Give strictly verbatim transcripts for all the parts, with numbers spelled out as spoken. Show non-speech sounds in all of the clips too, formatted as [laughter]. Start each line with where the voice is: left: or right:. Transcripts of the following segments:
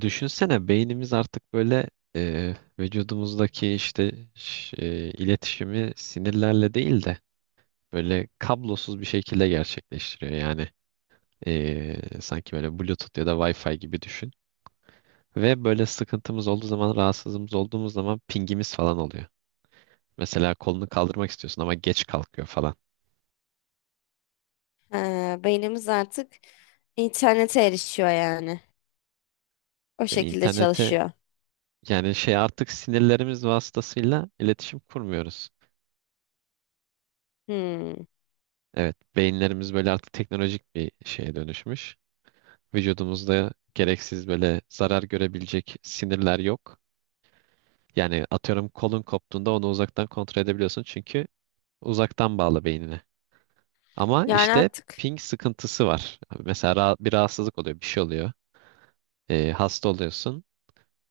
right: Düşünsene beynimiz artık böyle e, vücudumuzdaki işte ş- e, iletişimi sinirlerle değil de böyle kablosuz bir şekilde gerçekleştiriyor. Yani e, sanki böyle Bluetooth ya da Wi-Fi gibi düşün. Ve böyle sıkıntımız olduğu zaman, rahatsızlığımız olduğumuz zaman pingimiz falan oluyor. Mesela kolunu kaldırmak istiyorsun ama geç kalkıyor falan.
left: Ha, beynimiz artık internete erişiyor yani. O
right: Ya
left: şekilde
right: internete
left: çalışıyor.
right: yani şey artık sinirlerimiz vasıtasıyla iletişim kurmuyoruz.
left: Hmm.
right: Evet, beyinlerimiz böyle artık teknolojik bir şeye dönüşmüş. Vücudumuzda gereksiz böyle zarar görebilecek sinirler yok. Yani atıyorum kolun koptuğunda onu uzaktan kontrol edebiliyorsun çünkü uzaktan bağlı beynine. Ama
left: Yani
right: işte
left: artık
right: ping sıkıntısı var. Mesela ra- bir rahatsızlık oluyor, bir şey oluyor. Ee, hasta oluyorsun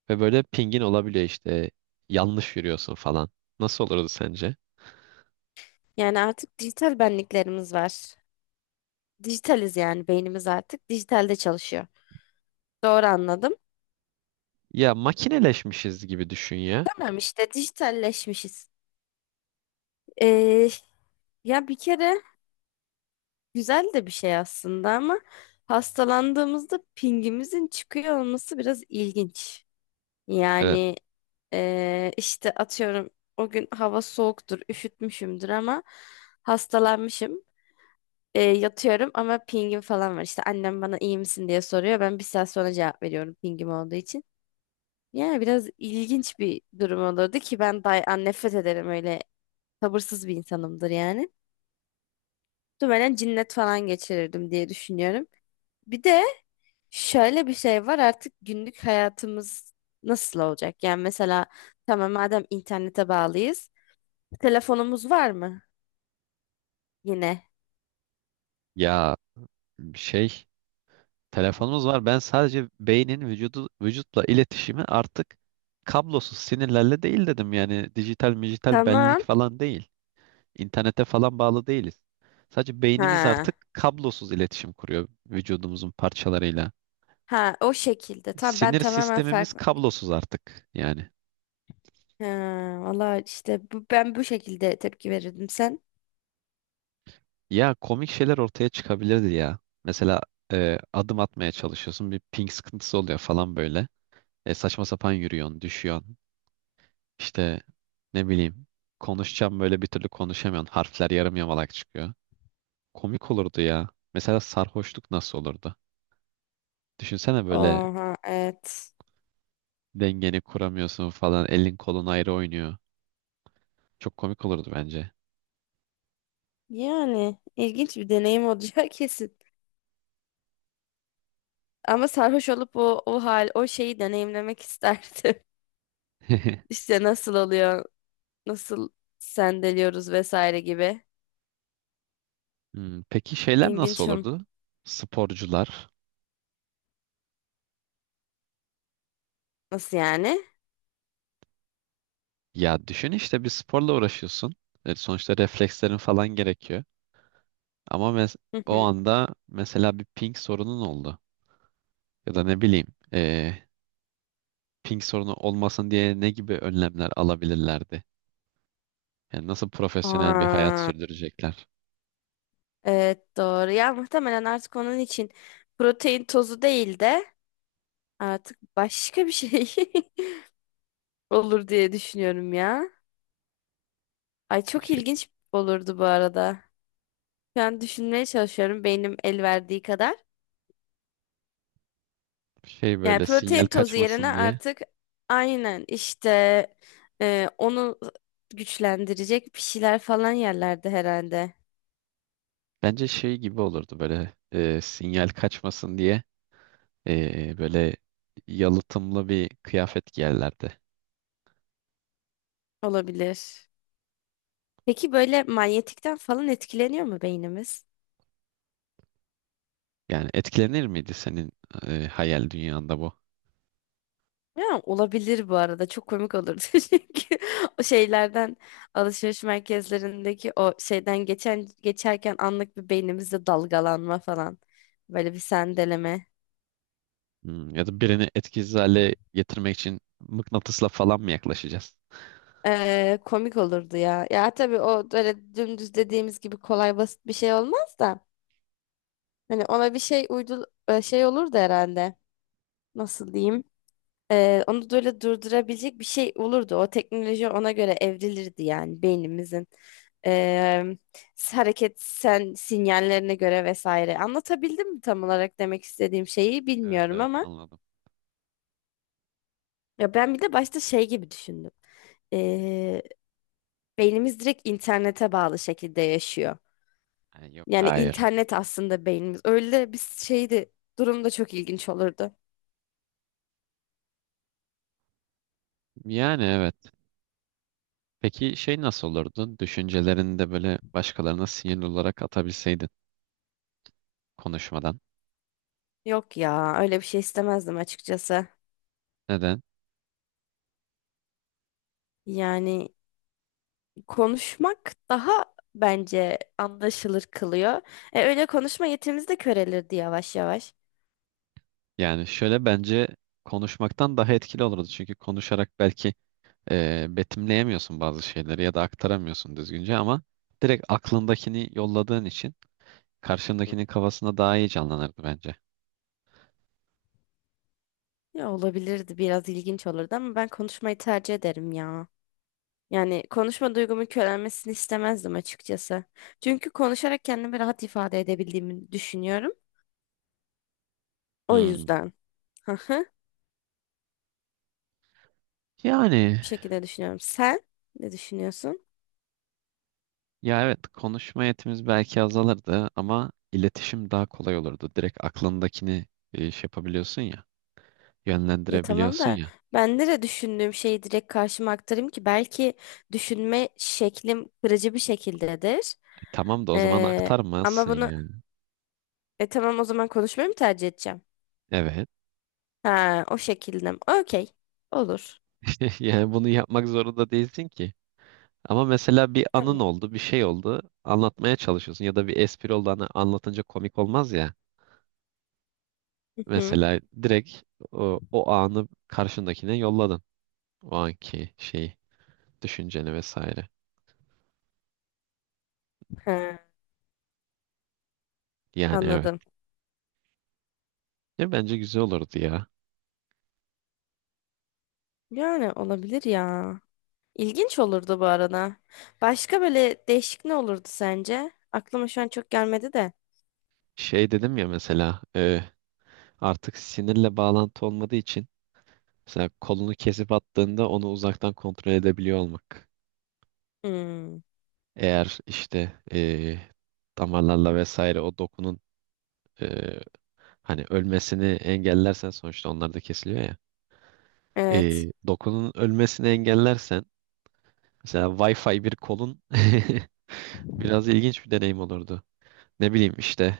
right: ve böyle pingin olabiliyor işte yanlış yürüyorsun falan. Nasıl olurdu sence?
left: yani artık dijital benliklerimiz var. Dijitaliz yani beynimiz artık dijitalde çalışıyor. Doğru anladım.
right: Ya makineleşmişiz gibi düşün ya.
left: Tamam işte dijitalleşmişiz. Ee, Ya bir kere güzel de bir şey aslında ama hastalandığımızda pingimizin çıkıyor olması biraz ilginç.
right: Evet.
left: Yani eee, işte atıyorum o gün hava soğuktur, üşütmüşümdür ama hastalanmışım. Eee, yatıyorum ama pingim falan var. İşte annem bana iyi misin diye soruyor. Ben bir saat sonra cevap veriyorum pingim olduğu için. Yani biraz ilginç bir durum olurdu ki ben day an nefret ederim öyle sabırsız bir insanımdır yani. Muhtemelen cinnet falan geçirirdim diye düşünüyorum. Bir de şöyle bir şey var, artık günlük hayatımız nasıl olacak? Yani mesela tamam, madem internete bağlıyız. Telefonumuz var mı? Yine.
right: Ya şey, telefonumuz var. Ben sadece beynin vücudu, vücutla iletişimi artık kablosuz sinirlerle değil dedim. Yani dijital, dijital benlik
left: Tamam.
right: falan değil. İnternete falan bağlı değiliz. Sadece beynimiz artık
left: Ha.
right: kablosuz iletişim kuruyor vücudumuzun parçalarıyla.
left: Ha, o şekilde. Tamam, ben
right: Sinir
left: tamamen
right: sistemimiz
left: farklı.
right: kablosuz artık yani.
left: Ha, valla işte bu, ben bu şekilde tepki verirdim sen.
right: Ya komik şeyler ortaya çıkabilirdi ya. Mesela e, adım atmaya çalışıyorsun bir ping sıkıntısı oluyor falan böyle. E, saçma sapan yürüyorsun, düşüyorsun. İşte ne bileyim konuşacağım böyle bir türlü konuşamıyorsun. Harfler yarım yamalak çıkıyor. Komik olurdu ya. Mesela sarhoşluk nasıl olurdu? Düşünsene böyle
left: Oha, evet.
right: dengeni kuramıyorsun falan. Elin kolun ayrı oynuyor. Çok komik olurdu bence.
left: Yani ilginç bir deneyim olacak [laughs] kesin. Ama sarhoş olup o, o hal o şeyi deneyimlemek isterdim. [laughs]
right: [laughs]
left: İşte nasıl oluyor? Nasıl sendeliyoruz vesaire gibi.
right: Hmm, peki şeyler nasıl
left: İlginç. O.
right: olurdu? Sporcular.
left: Nasıl yani?
right: Ya düşün işte bir sporla uğraşıyorsun. E, sonuçta reflekslerin falan gerekiyor. Ama mes-
left: Hı
right: o
left: hı.
right: anda mesela bir ping sorunun oldu. Ya da ne bileyim, e, ping sorunu olmasın diye ne gibi önlemler alabilirlerdi? Yani nasıl profesyonel bir hayat
left: Aa,
right: sürdürecekler?
left: evet doğru. Ya muhtemelen artık onun için protein tozu değil de artık başka bir şey [laughs] olur diye düşünüyorum ya. Ay, çok
right: Şey,
left: ilginç olurdu bu arada. Şu an düşünmeye çalışıyorum, beynim el verdiği kadar.
right: şey
left: Yani
right: böyle sinyal
left: protein tozu yerine
right: kaçmasın diye.
left: artık aynen işte e, onu güçlendirecek bir şeyler falan yerlerde herhalde.
right: Bence şey gibi olurdu böyle, e, sinyal kaçmasın diye e, böyle yalıtımlı bir kıyafet giyerlerdi.
left: Olabilir. Peki böyle manyetikten falan etkileniyor mu beynimiz?
right: Yani etkilenir miydi senin e, hayal dünyanda bu?
left: Ya, olabilir bu arada. Çok komik olurdu [laughs] çünkü o şeylerden, alışveriş merkezlerindeki o şeyden geçen geçerken anlık bir beynimizde dalgalanma falan. Böyle bir sendeleme.
right: Hmm, ya da birini etkisiz hale getirmek için mıknatısla falan mı yaklaşacağız?
left: Ee, komik olurdu ya. Ya tabii o böyle dümdüz dediğimiz gibi kolay basit bir şey olmaz da. Hani ona bir şey uydu e, şey olurdu herhalde. Nasıl diyeyim? Ee, onu böyle durdurabilecek bir şey olurdu. O teknoloji ona göre evrilirdi yani beynimizin ee, hareket sen sinyallerine göre vesaire. Anlatabildim mi tam olarak demek istediğim şeyi
right: Evet
left: bilmiyorum
right: evet
left: ama
right: anladım.
left: ya ben bir de başta şey gibi düşündüm. Ee, Beynimiz direkt internete bağlı şekilde yaşıyor.
right: Ha, yok
left: Yani
right: hayır.
left: internet aslında beynimiz. Öyle bir şeydi. Durum da çok ilginç olurdu.
right: Yani evet. Peki şey nasıl olurdu? Düşüncelerini de böyle başkalarına sinirli olarak atabilseydin konuşmadan.
left: Yok ya, öyle bir şey istemezdim açıkçası.
right: Neden?
left: Yani konuşmak daha bence anlaşılır kılıyor. E, öyle konuşma yetimiz de körelirdi yavaş yavaş.
right: Yani şöyle bence konuşmaktan daha etkili olurdu. Çünkü konuşarak belki e, betimleyemiyorsun bazı şeyleri ya da aktaramıyorsun düzgünce ama direkt aklındakini yolladığın için
left: Hı.
right: karşındakinin kafasında daha iyi canlanırdı bence.
left: Ya olabilirdi, biraz ilginç olurdu ama ben konuşmayı tercih ederim ya. Yani konuşma duygumun körelmesini istemezdim açıkçası. Çünkü konuşarak kendimi rahat ifade edebildiğimi düşünüyorum. O
right: Hmm.
left: yüzden. Hı hı.
right: Yani
left: Bu şekilde düşünüyorum. Sen ne düşünüyorsun?
right: ya evet konuşma yetimiz belki azalırdı ama iletişim daha kolay olurdu. Direkt aklındakini e, şey yapabiliyorsun ya,
left: Ya tamam
right: yönlendirebiliyorsun
left: da
right: ya.
left: ben nereye düşündüğüm şeyi direkt karşıma aktarayım ki, belki düşünme şeklim kırıcı bir şekildedir.
right: Tamam da o zaman
left: Ee, Ama
right: aktarmazsın
left: bunu
right: yani.
left: e tamam, o zaman konuşmayı mı tercih edeceğim?
right: Evet.
left: Ha, o şekilde mi? Okey. Olur.
right: [laughs] Yani bunu yapmak zorunda değilsin ki. Ama mesela bir anın
left: Tamam.
right: oldu, bir şey oldu, anlatmaya çalışıyorsun ya da bir espri oldu hani anlatınca komik olmaz ya.
left: Hı hı.
right: Mesela direkt o, o anı karşındakine yolladın. O anki şeyi, düşünceni vesaire.
left: Ha,
right: Yani evet.
left: anladım.
right: Ya bence güzel olurdu ya.
left: Yani olabilir ya. İlginç olurdu bu arada. Başka böyle değişik ne olurdu sence? Aklıma şu an çok gelmedi de.
right: Şey dedim ya mesela, e, artık sinirle bağlantı olmadığı için mesela kolunu kesip attığında onu uzaktan kontrol edebiliyor olmak.
left: Hmm,
right: Eğer işte eee, damarlarla vesaire o dokunun eee, hani ölmesini engellersen sonuçta onlar da kesiliyor ya.
left: evet.
right: Eee, dokunun ölmesini engellersen mesela Wi-Fi bir kolun [laughs] biraz ilginç bir deneyim olurdu. Ne bileyim işte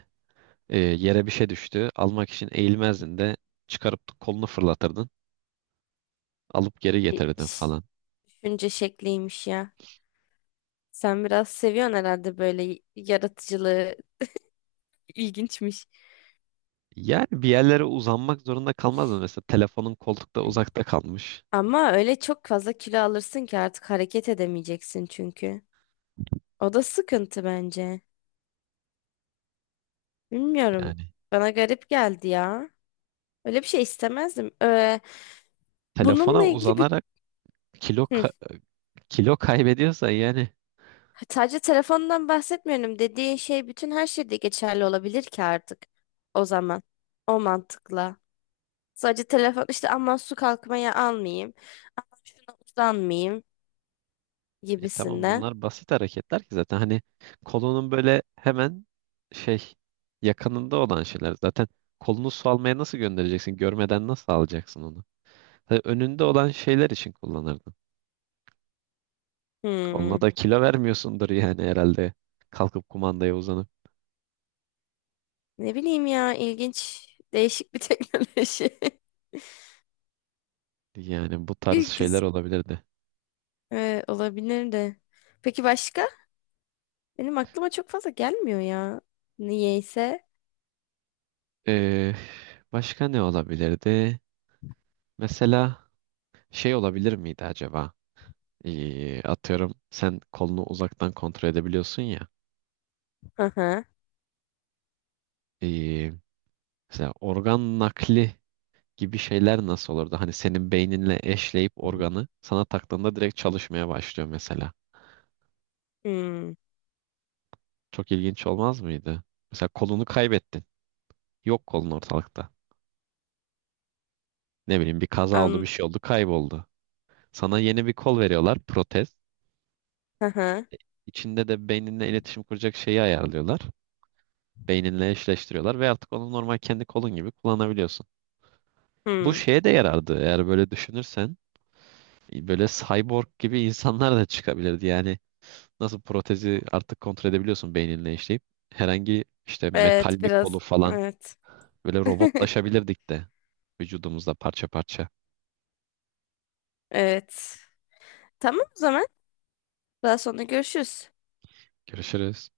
right: eee, yere bir şey düştü almak için eğilmezdin de çıkarıp kolunu fırlatırdın alıp geri
left: Bir
right: getirirdin
left: ş-
right: falan.
left: Düşünce şekliymiş ya. Sen biraz seviyorsun herhalde böyle y- yaratıcılığı. İlginçmiş.
right: Yani bir yerlere uzanmak zorunda kalmazdın mesela telefonun koltukta uzakta kalmış.
left: Ama öyle çok fazla kilo alırsın ki artık hareket edemeyeceksin çünkü. O da sıkıntı bence. Bilmiyorum.
right: Yani
left: Bana garip geldi ya. Öyle bir şey istemezdim. Ee,
right: telefona
left: bununla ilgili bir...
right: uzanarak kilo
left: Hı.
right: kilo kaybediyorsa yani,
left: Sadece telefondan bahsetmiyorum. Dediğin şey bütün her şeyde geçerli olabilir ki artık. O zaman. O mantıkla. Sadece telefon işte, aman su kalkmaya almayayım. Aman şuna uzanmayayım
right: e, tamam
left: gibisinden.
right: bunlar basit hareketler ki zaten hani kolunun böyle hemen şey yakınında olan şeyler zaten, kolunu su almaya nasıl göndereceksin, görmeden nasıl alacaksın onu? Tabii önünde olan şeyler için kullanırdın, onunla
left: Hmm.
right: da kilo vermiyorsundur yani herhalde, kalkıp kumandaya uzanıp.
left: Ne bileyim ya, ilginç. Değişik bir [laughs] teknoloji.
right: Yani bu tarz
left: İlginç.
right: şeyler olabilirdi.
left: Ee, olabilir de. Peki başka? Benim aklıma çok fazla gelmiyor ya. Niyeyse.
right: Ee, Başka ne olabilirdi mesela, şey olabilir miydi acaba? Ee, atıyorum sen kolunu uzaktan kontrol edebiliyorsun ya.
left: Hı hı.
right: Ee, Mesela organ nakli gibi şeyler nasıl olurdu? Hani senin beyninle eşleyip organı sana taktığında direkt çalışmaya başlıyor mesela.
left: Hmm.
right: Çok ilginç olmaz mıydı? Mesela kolunu kaybettin. Yok, kolun ortalıkta. Ne bileyim bir kaza oldu, bir
left: An.
right: şey oldu, kayboldu. Sana yeni bir kol veriyorlar, protez.
left: Hı hı.
right: İçinde de beyninle iletişim kuracak şeyi ayarlıyorlar. Beyninle eşleştiriyorlar ve artık onu normal kendi kolun gibi kullanabiliyorsun. Bu
left: Hmm.
right: şeye de yarardı eğer böyle düşünürsen. Böyle cyborg gibi [laughs] insanlar da çıkabilirdi yani. Nasıl protezi artık kontrol edebiliyorsun beyninle işleyip. Herhangi işte
left: Evet,
right: metal bir kolu
left: biraz.
right: falan
left: Evet.
right: böyle
left: [laughs]
right: robotlaşabilirdik de vücudumuzda parça parça.
left: Evet. Tamam o zaman. Daha sonra görüşürüz.
right: Görüşürüz.